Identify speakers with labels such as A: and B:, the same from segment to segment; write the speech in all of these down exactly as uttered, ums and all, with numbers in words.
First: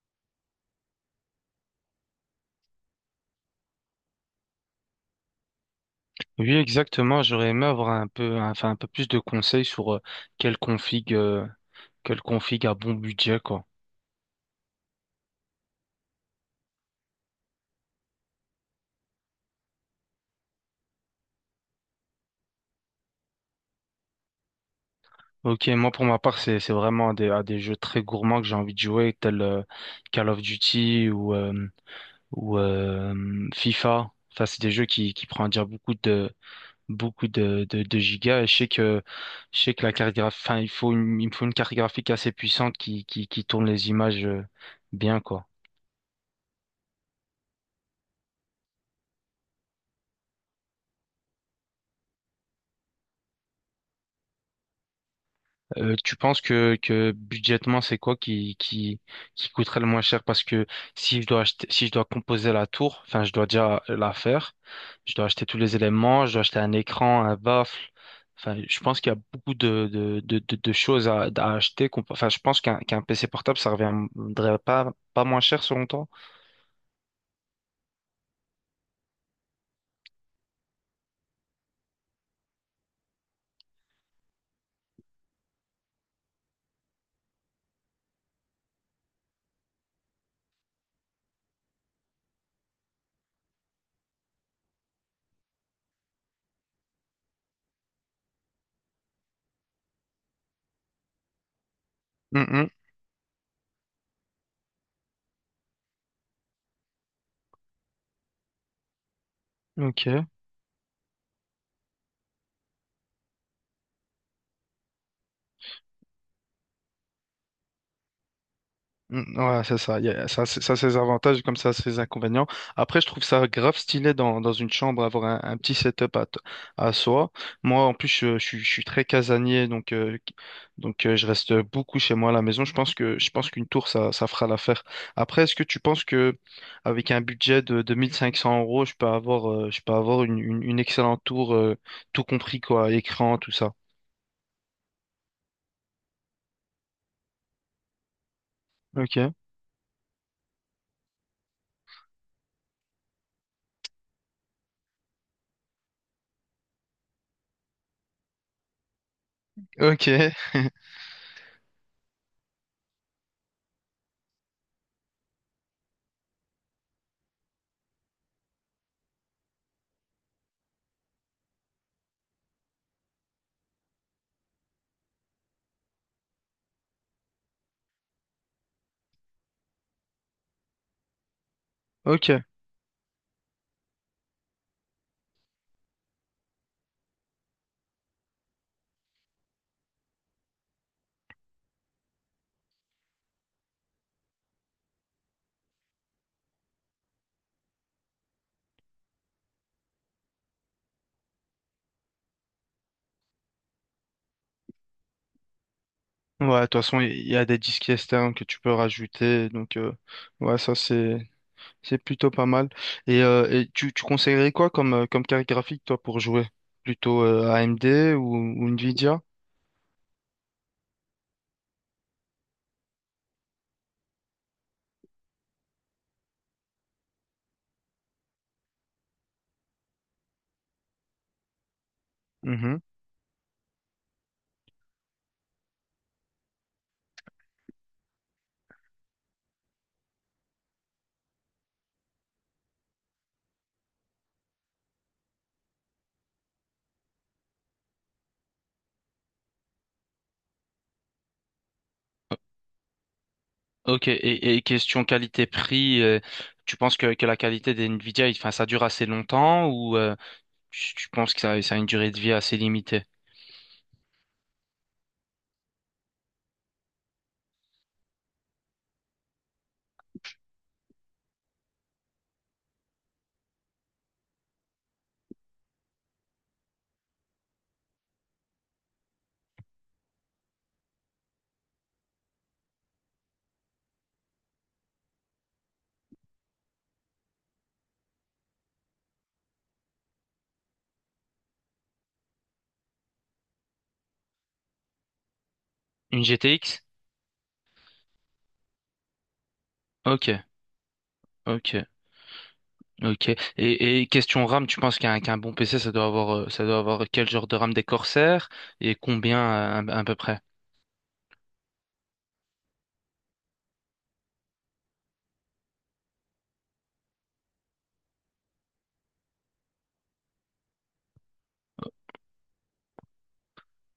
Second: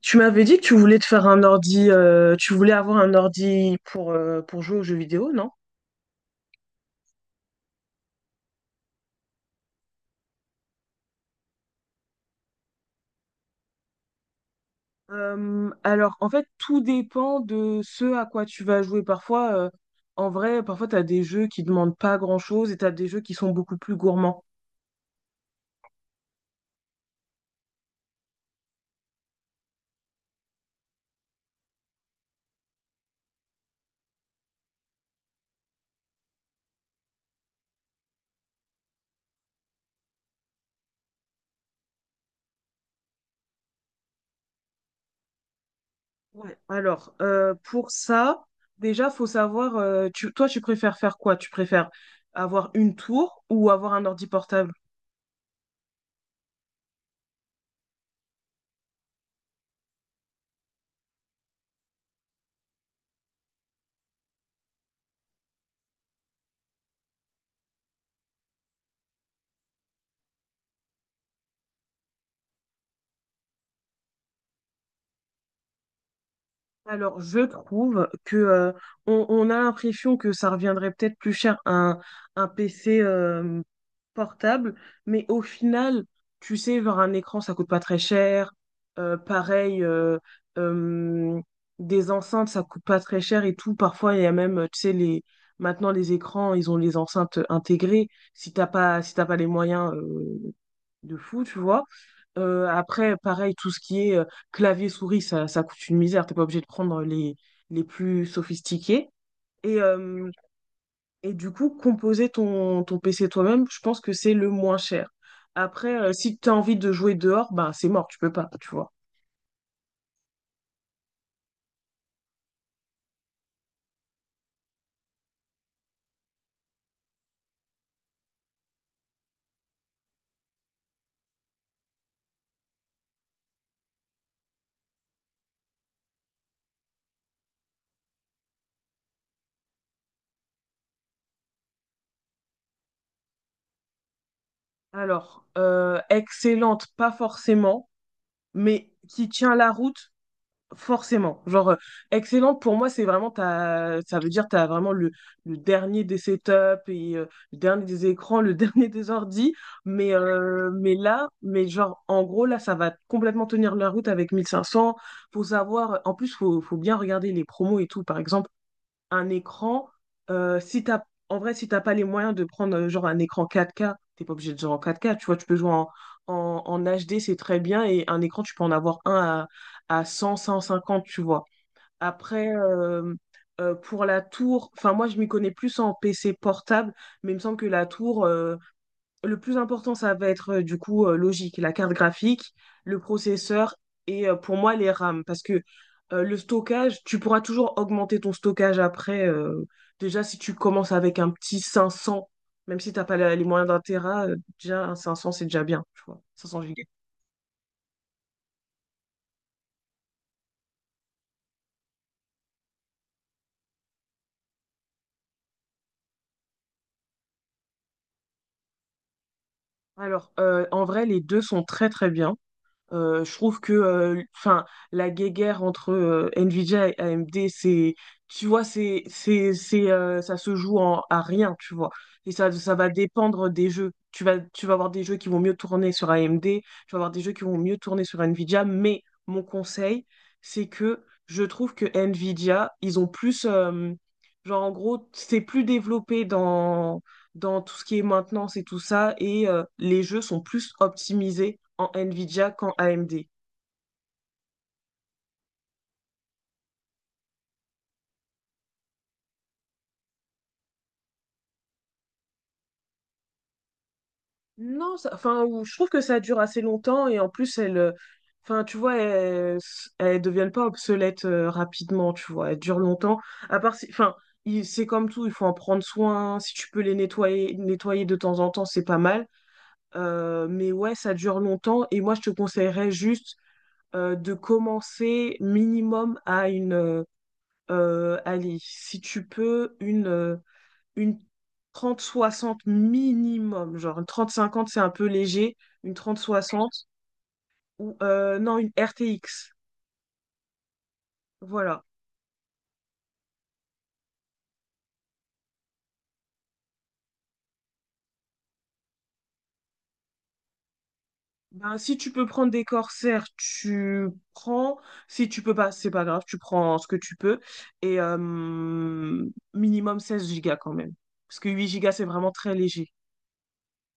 A: Tu m'avais dit que tu voulais te faire un ordi, euh, tu voulais avoir un ordi pour, euh, pour jouer aux jeux vidéo, non?
B: Oui, exactement. J'aurais aimé avoir un peu, un- enfin, un peu plus de conseils sur euh, quelle config, euh, quelle config à bon budget, quoi.
A: Euh, alors, en fait, tout dépend de ce à quoi tu vas jouer. Parfois, euh, en vrai, parfois, tu as des jeux qui demandent pas grand-chose et tu as des jeux qui sont beaucoup plus gourmands.
B: Ok, moi pour ma part, c'est c'est vraiment à des, à des jeux très gourmands que j'ai envie de jouer, tels euh, Call of Duty ou euh, ou euh, FIFA. Enfin, c'est des jeux qui qui prennent à dire beaucoup de beaucoup de, de de gigas. Et je sais que je sais que la carte graphique, enfin, il faut une, il me faut une carte graphique assez puissante qui qui qui tourne les images euh, bien, quoi.
A: Ouais. Alors, euh, pour ça, déjà, faut savoir, euh, tu- toi, tu préfères faire quoi? Tu préfères avoir une tour ou avoir un ordi portable?
B: Euh, tu penses que, que budgétement, c'est quoi qui, qui, qui coûterait le moins cher? Parce que si je dois acheter, si je dois composer la tour, enfin, je dois déjà la faire, je dois acheter tous les éléments, je dois acheter un écran, un baffle. Enfin, je pense qu'il y a beaucoup de, de, de, de, de choses à, à acheter. qu'on peut- Enfin, je pense qu'un qu'un P C portable, ça reviendrait pas, pas moins cher selon toi.
A: Alors, je trouve que euh, on, on a l'impression que ça reviendrait peut-être plus cher un, un P C euh, portable, mais au final, tu sais, genre un écran, ça coûte pas très cher. Euh, pareil, euh, euh, des enceintes, ça coûte pas très cher et tout. Parfois, il y a même, tu sais, les maintenant les écrans, ils ont les enceintes intégrées. Si t'as pas, si t'as pas les moyens, euh, de fou, tu vois. Euh,
B: Mhm.
A: après, pareil, tout ce qui est euh, clavier-souris, ça, ça coûte une misère. T'es pas obligé de prendre les, les plus sophistiqués. Et,
B: Ok.
A: euh, et du coup, composer ton, ton P C toi-même, je pense que c'est le moins cher. Après, euh, si tu as envie de jouer dehors, ben c'est mort, tu peux pas, tu vois.
B: Mm, ouais, c'est ça. Il y a- ça, c'est- ça, c'est ses avantages, comme ça, c'est ses inconvénients. Après, je trouve ça grave stylé dans, dans une chambre, avoir un, un petit setup à, t- à soi. Moi, en plus, je, je suis je suis très casanier, donc, euh, qui- donc euh, je reste beaucoup chez moi à la maison. Je pense que, je pense qu'une tour, ça, ça fera l'affaire. Après, est-ce que tu penses que avec un budget de, de mille cinq cents euros, je peux avoir, euh, je peux avoir une, une, une excellente tour, euh, tout compris, quoi, écran, tout ça?
A: Alors, euh, excellente, pas forcément, mais qui
B: Ok.
A: tient la route, forcément. Genre, euh, excellente, pour moi, c'est vraiment, t'as, ça veut dire tu as vraiment le, le dernier des setups, et, euh, le dernier des écrans, le dernier des ordis.
B: Ok.
A: Mais, euh, mais là, mais genre, en gros, là, ça va complètement tenir la route avec mille cinq cents. Faut savoir, en plus, faut, faut bien regarder les promos et tout. Par exemple, un écran, euh, si t'as, en vrai, si t'as pas les moyens de prendre euh, genre un écran quatre k, t'es pas obligé de jouer en quatre k, tu vois, tu peux jouer en, en, en H D, c'est très bien, et un écran, tu peux en avoir un à, à cent cent cinquante, tu vois.
B: Ok.
A: Après, euh, euh, pour la tour, enfin, moi, je m'y connais plus en P C portable, mais il me semble que la tour, euh, le plus important, ça va être euh, du coup euh, logique, la carte graphique, le processeur et euh, pour moi les RAM. Parce que euh, le stockage, tu pourras toujours augmenter ton stockage après. Euh, déjà, si tu commences avec un petit cinq cents, même si t'as pas la- les moyens d'un téra, euh, déjà un cinq cents, c'est déjà bien, tu vois,
B: Ouais,
A: cinq cents
B: de toute
A: gigas.
B: façon, il y a des disques externes que tu peux rajouter. Donc, euh, ouais, ça, c'est, c'est plutôt pas mal. Et, euh, et tu, tu conseillerais quoi comme, euh, comme carte graphique, toi, pour jouer? Plutôt euh, A M D ou, ou Nvidia?
A: Alors, euh, en vrai, les deux sont très très bien. Euh, je trouve que euh, enfin, la guéguerre entre euh, Nvidia et A M D, c'est, tu vois, c'est, c'est, c'est, euh, ça se joue en- à rien, tu vois. Et ça, ça
B: Mhm.
A: va dépendre des jeux. Tu vas, tu vas avoir des jeux qui vont mieux tourner sur A M D, tu vas avoir des jeux qui vont mieux tourner sur Nvidia, mais mon conseil, c'est que je trouve que Nvidia, ils ont plus, euh, genre en gros, c'est plus développé dans dans tout ce qui est maintenance et tout ça, et euh, les jeux sont plus optimisés en Nvidia qu'en A M D.
B: Ok, et, et question qualité-prix, euh, tu penses que, que la qualité des Nvidia, il- enfin, ça dure assez longtemps ou euh, tu, tu penses que ça, ça a une durée de vie assez limitée?
A: Non, ça- enfin, ou- Je trouve que ça dure assez longtemps et en plus, elles, euh, enfin, tu vois, elles, elles deviennent pas obsolètes euh, rapidement, tu vois, elles durent longtemps. À part, si- enfin, il- C'est comme tout, il faut en prendre soin. Si tu peux les nettoyer, nettoyer de temps en temps, c'est pas mal. Euh, mais ouais, ça dure longtemps et moi, je te conseillerais juste euh, de commencer minimum à une euh, euh, allez, si tu peux, une, euh, une trente soixante minimum. Genre, une trente cinquante c'est un peu léger. Une trente
B: Une G T X?
A: soixante ou euh, non, une R T X.
B: Ok,
A: Voilà.
B: ok. Ok. Et, et question RAM, tu penses qu'un qu'un bon P C, ça doit avoir, euh, ça doit avoir quel genre de RAM, des Corsair, et combien euh, à, à peu près?
A: Ben, si tu peux prendre des Corsair, tu prends. Si tu peux pas, c'est pas grave, tu prends ce que tu peux. Et euh, Minimum seize gigas quand même. Parce que huit gigas, c'est vraiment très léger.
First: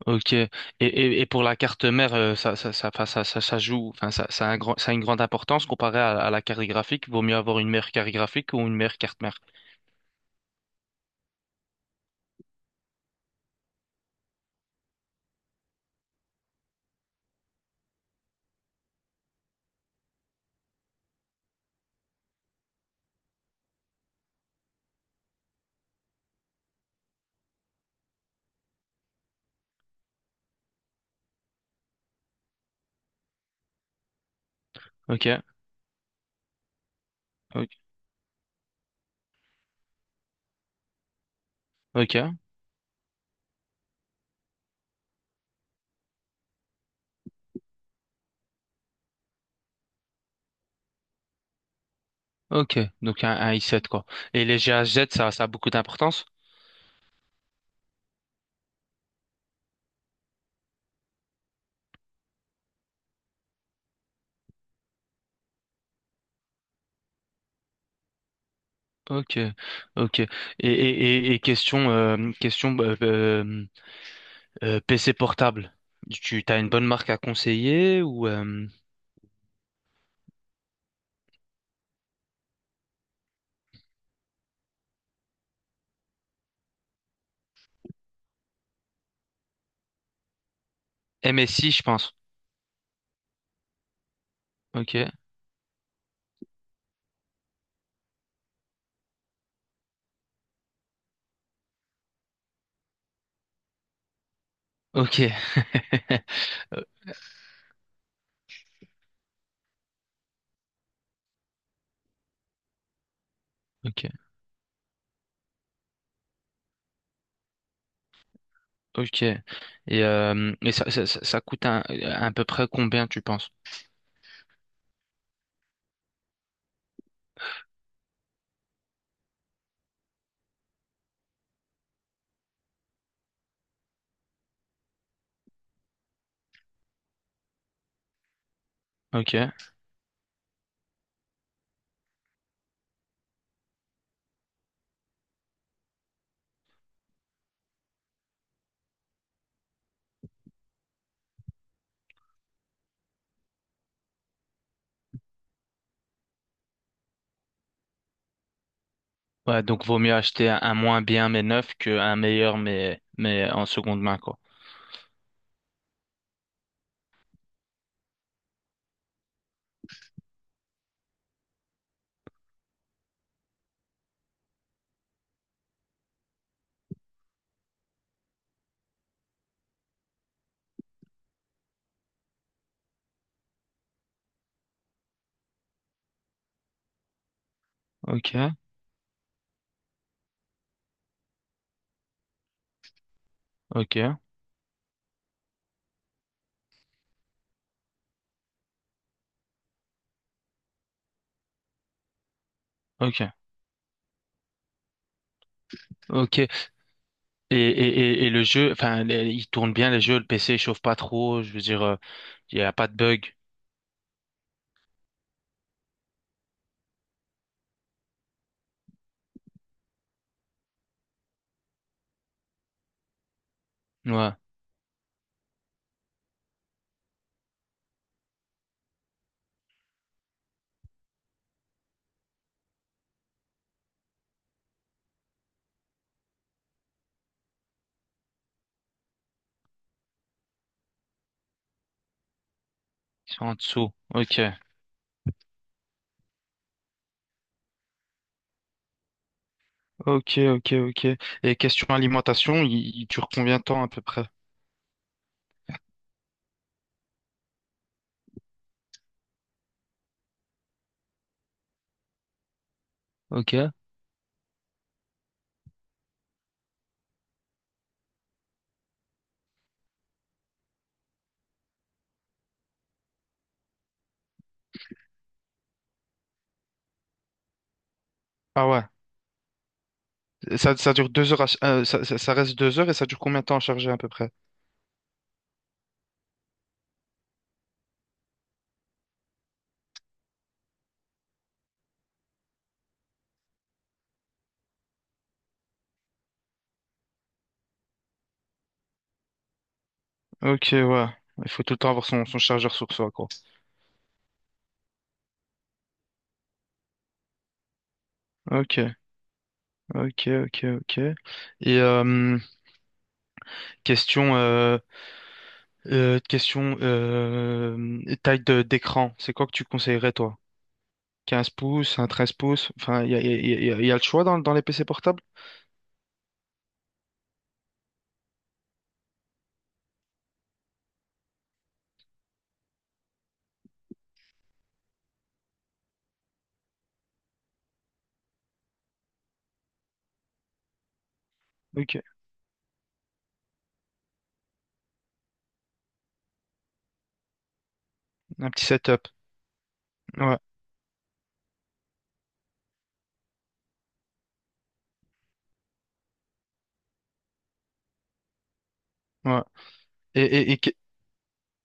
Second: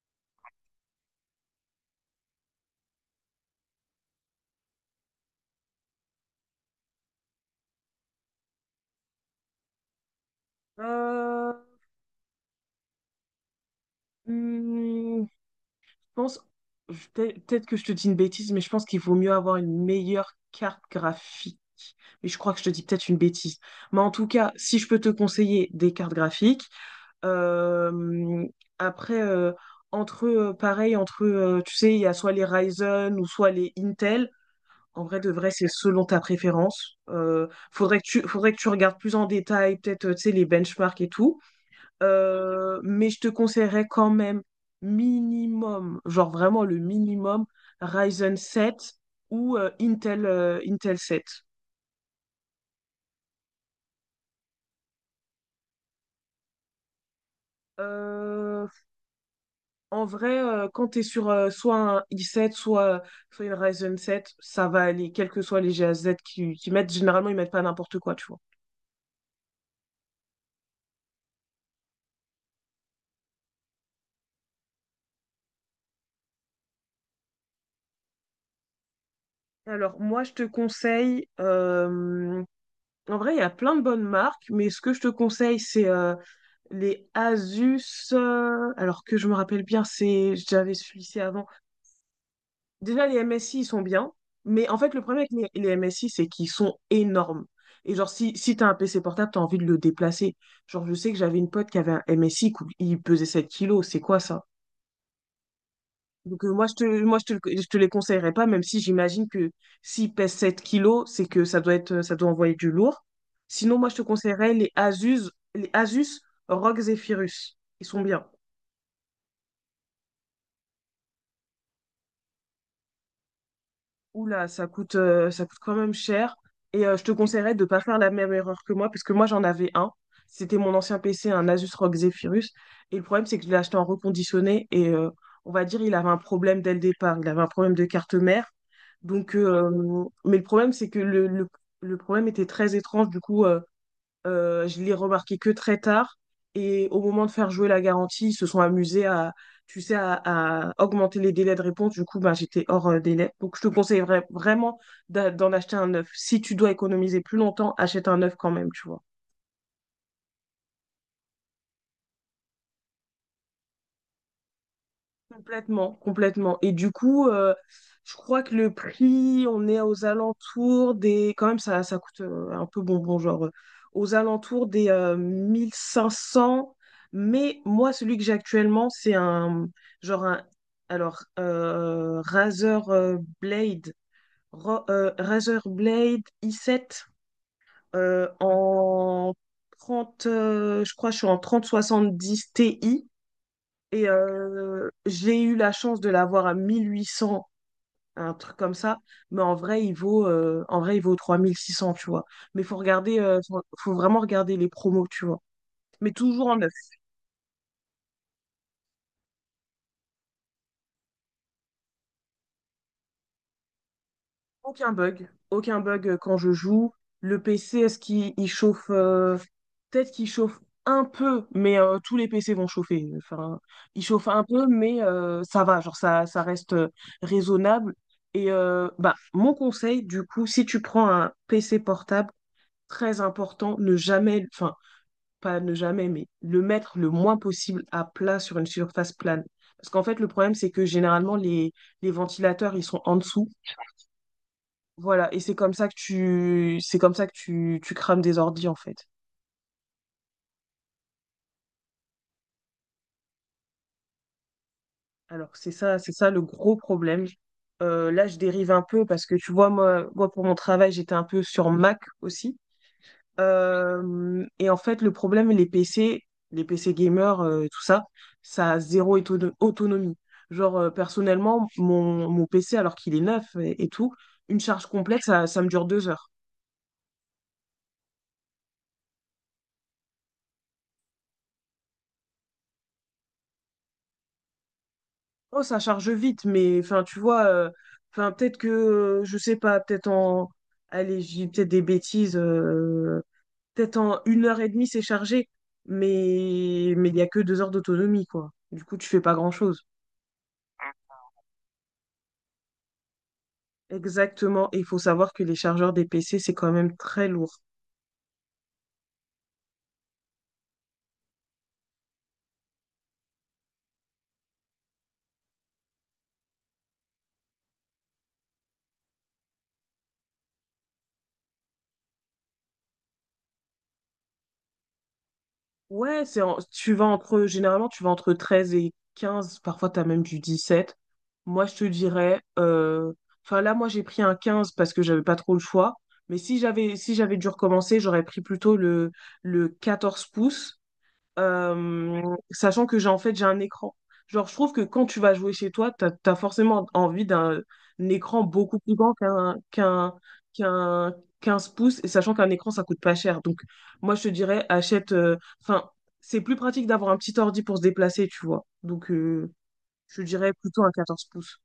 B: Ok. Et, et, et pour la carte mère, euh, ça, ça, ça, enfin, ça, ça, ça joue, enfin, ça, ça a un grand, ça a une grande importance comparé à, à la carte graphique. Vaut mieux avoir une meilleure carte graphique ou une meilleure carte mère.
A: Euh, hmm, pense, je- peut- Peut-être que je te dis une bêtise, mais je pense qu'il vaut mieux avoir une meilleure carte graphique. Mais je crois que je te dis peut-être une bêtise. Mais en tout cas, si je peux te conseiller des cartes graphiques, euh, après, euh, entre, euh, pareil, entre, euh, tu sais, il y a soit les Ryzen ou soit les Intel. En vrai,
B: Ok.
A: de vrai, c'est selon ta préférence. Euh,
B: Ok.
A: faudrait que tu, faudrait que tu regardes plus en détail, peut-être, euh, tu sais, les benchmarks et tout.
B: Ok.
A: Euh, mais je te conseillerais quand même minimum, genre vraiment le minimum, Ryzen 7 ou euh, Intel, euh, Intel 7.
B: Ok. Donc un, un i sept quoi. Et les GHz, ça, ça a beaucoup d'importance?
A: Euh, en vrai, euh, Quand tu es sur euh, soit un i sept, soit, soit une Ryzen 7, ça va aller, quels que soient les G GAZ qui, qui mettent. Généralement, ils mettent pas n'importe quoi, tu vois.
B: Ok. Ok. Et, et, et, et question, euh, question. bah, bah, Euh, P C portable, tu as une bonne marque à conseiller ou euh,
A: Alors, moi, je te conseille, euh, en vrai, il y a plein de bonnes marques, mais ce que je te conseille, c'est euh, les Asus, euh, alors que je me rappelle bien, c'est j'avais celui lycée avant.
B: M S I, je pense.
A: Déjà, les M S I, ils sont bien, mais en fait, le
B: Ok,
A: problème avec les, les M S I, c'est qu'ils sont énormes. Et genre, si, si t'as un P C portable, t'as envie de le déplacer. Genre, je sais que j'avais une pote qui avait un M S I, cou- il pesait sept kilos, c'est quoi ça?
B: ok,
A: Donc, euh, moi, je
B: euh,
A: te, moi je te, le- Je te les conseillerais pas, même si j'imagine que s'il pèse sept kilos, c'est que ça doit être, ça doit envoyer du lourd. Sinon, moi, je te
B: ok,
A: conseillerais les Asus, les Asus R O G Zephyrus. Ils sont bien.
B: ok. Et, euh, et ça, ça, ça- ça coûte un- à peu près combien, tu penses?
A: Oula, ça coûte, euh, ça coûte quand même cher. Et euh, je te conseillerais de ne pas faire la même erreur que moi, parce que moi j'en avais un. C'était mon ancien P C, un Asus R O G Zephyrus. Et le problème, c'est que je l'ai acheté en reconditionné. Et euh, on va dire, il avait un problème dès le départ. Il avait un problème de carte mère.
B: Ok.
A: Donc, euh, mais le problème, c'est que le, le, le problème était très étrange. Du coup, euh, euh, je l'ai remarqué que très tard. Et au moment de faire jouer la garantie, ils se sont amusés à, tu sais, à, à augmenter les délais de réponse. Du coup, ben, j'étais hors euh, délai. Donc, je te conseillerais vraiment d'a- d'en acheter un neuf. Si tu dois économiser plus longtemps, achète un neuf quand même, tu vois.
B: Ouais, donc vaut mieux acheter un, un moins bien mais neuf qu'un meilleur mais, mais en seconde main, quoi.
A: Complètement, complètement. Et du coup, euh, je crois que le prix, on est aux alentours des... Quand même, ça, ça coûte euh, un peu bonbon, genre euh, aux alentours des euh, mille cinq cents. Mais moi, celui que j'ai actuellement, c'est un... Genre un... Alors, euh, Razer euh, Blade, Ro- euh, Razer Blade i sept euh,
B: Ok,
A: en trente euh, je crois que je suis en trente soixante dix Ti. Et
B: ok,
A: euh, j'ai eu la chance de l'avoir à mille huit cents, un truc comme ça. Mais en vrai, il vaut, euh, en vrai, il vaut trois mille six cents, tu vois. Mais faut regarder, euh,
B: ok,
A: faut, faut vraiment regarder les promos, tu vois. Mais
B: ok.
A: toujours en neuf.
B: Et, et, et, et le jeu, enfin, les- il tourne bien les jeux, le P C il chauffe pas trop, je veux dire, euh, il y a pas de bug.
A: Aucun bug, aucun bug euh, quand je joue. Le P C, est-ce qu'il il chauffe euh, Peut-être qu'il chauffe un peu, mais euh, tous les P C vont chauffer. Enfin, il chauffe
B: Ouais,
A: un peu, mais euh, ça va, genre ça, ça reste euh, raisonnable. Et euh, bah, mon conseil, du coup, si tu prends un P C portable, très important, ne jamais, enfin, pas ne jamais, mais le mettre le moins possible à plat sur une surface plane. Parce qu'en fait, le problème, c'est que généralement, les, les ventilateurs, ils sont en
B: ils sont
A: dessous.
B: en dessous. Ok.
A: Voilà, et c'est comme ça que tu c'est comme ça que tu, tu crames des ordis en fait.
B: Ok, ok, ok. Et question alimentation, il, il dure combien de temps à peu près?
A: Alors c'est ça, c'est ça le gros problème. Euh, là, je dérive un peu parce que tu vois, moi, moi pour mon travail, j'étais un peu sur Mac aussi.
B: Ok.
A: Euh, et en fait, le problème, les P C, les P C gamers, euh, tout ça, ça a zéro éto- autonomie. Genre, euh, personnellement, mon, mon P C, alors qu'il est neuf et, et tout, une charge complète, ça, ça me dure deux heures.
B: Ah ouais, ça, ça dure deux heures, à ch- euh, ça, ça- ça reste deux heures, et ça dure combien de temps à charger à peu près?
A: Oh, ça charge vite, mais enfin, tu vois, euh, enfin, peut-être que, euh, je sais pas, peut-être en, allez, j'ai peut-être des bêtises, euh, peut-être en une heure et demie, c'est chargé, mais mais il n'y a que deux heures d'autonomie, quoi. Du coup, tu fais pas grand-chose.
B: Ok, ouais. Il faut tout le temps avoir son, son chargeur sur soi, quoi.
A: Exactement, et il faut savoir que les chargeurs des P C, c'est quand même très lourd.
B: Ok, ok, ok, ok. Et euh, question, euh, euh, question euh, taille de d'écran, c'est quoi que tu conseillerais, toi? Quinze pouces, un treize pouces, enfin, il y a, y a- y a- y a le choix dans, dans les P C portables?
A: Ouais, c'est en- tu vas entre, généralement, tu vas entre treize et quinze, parfois t'as même du dix sept. Moi, je te dirais, euh, enfin là, moi, j'ai pris un quinze parce que j'avais pas trop le choix. Mais si j'avais si j'avais dû recommencer, j'aurais pris plutôt le, le quatorze pouces
B: Ok,
A: euh, sachant que j'ai en fait j'ai un écran. Genre, je trouve que quand tu vas jouer chez toi, t'as, t'as forcément envie d'un un écran
B: un petit
A: beaucoup plus
B: setup.
A: grand qu'un qu'un
B: Ouais,
A: qu'un quinze pouces, et sachant qu'un écran, ça coûte pas cher. Donc, moi, je te dirais, achète. euh, Enfin, c'est plus pratique d'avoir un petit ordi pour se déplacer, tu vois. Donc,
B: ouais.
A: euh, je
B: Et,
A: te
B: et,
A: dirais
B: et
A: plutôt un quatorze pouces.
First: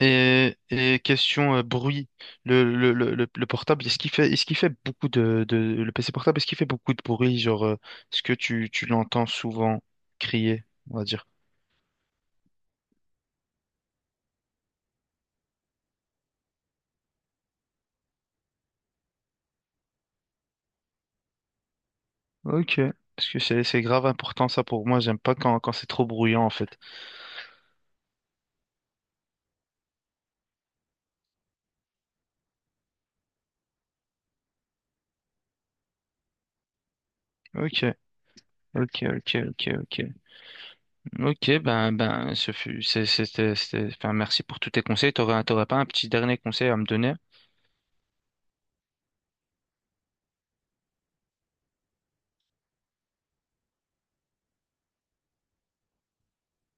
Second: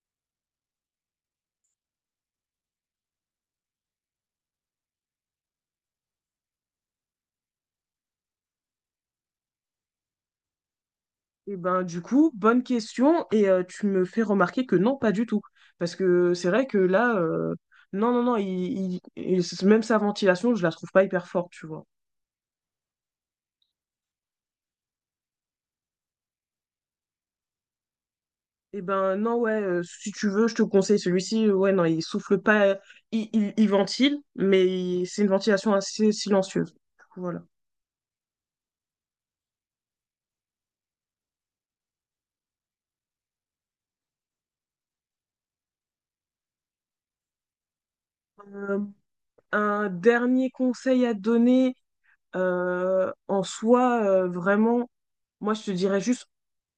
B: Et, et question euh, bruit, le, le, le, le le portable, est-ce qu'il fait, est-ce qu'il fait beaucoup de, de, le P C portable, est-ce qu'il fait beaucoup de bruit, genre, euh, est-ce que tu, tu l'entends souvent crier, on va dire?
A: Et ben du coup, bonne question et euh, tu me fais remarquer que non, pas du tout. Parce que c'est vrai que là, euh, non, non, non, il, il- il- même sa ventilation, je la trouve pas hyper forte, tu vois.
B: Ok, parce que c'est, c'est grave important ça pour moi, j'aime pas quand, quand c'est trop bruyant en fait.
A: Et ben non, ouais, euh, si tu veux, je te conseille celui-ci. Ouais, non, il souffle pas, il, il, il ventile, mais il- c'est une ventilation assez silencieuse. Du coup, voilà.
B: Ok, ok, ok, ok, ok. Ok, ben, ben, ce fut, c'est- c'était, c'était, enfin, merci pour tous tes conseils, t'aurais, t'aurais pas un petit dernier conseil à me donner?
A: Euh, un dernier conseil à te donner, euh, en soi, euh, vraiment, moi je te dirais juste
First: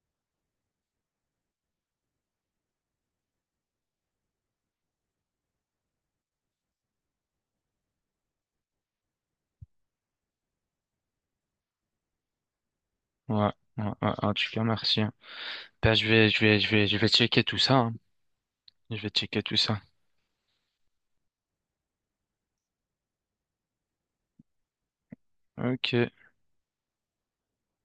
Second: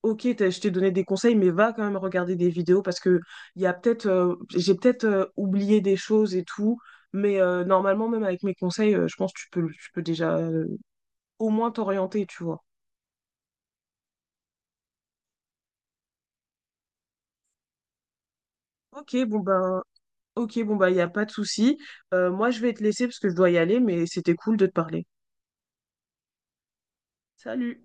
A: ok, t'as- je t'ai donné des conseils, mais va quand même regarder des vidéos parce que il y a peut-être, euh, j'ai peut-être euh, oublié des choses et tout, mais euh, normalement même avec mes conseils, euh, je pense que tu peux, tu peux déjà euh, au moins t'orienter, tu vois.
B: Ouais, ouais, ouais, en tout cas, merci. hein. Ben, je vais, je vais, je vais, je vais checker tout ça, hein. Je vais
A: Ok, bon
B: checker tout ça.
A: ben, ok, bon ben, il y a pas de souci. Euh, moi, je vais te laisser parce que je dois y aller, mais c'était cool de te parler.
B: Ok.
A: Salut.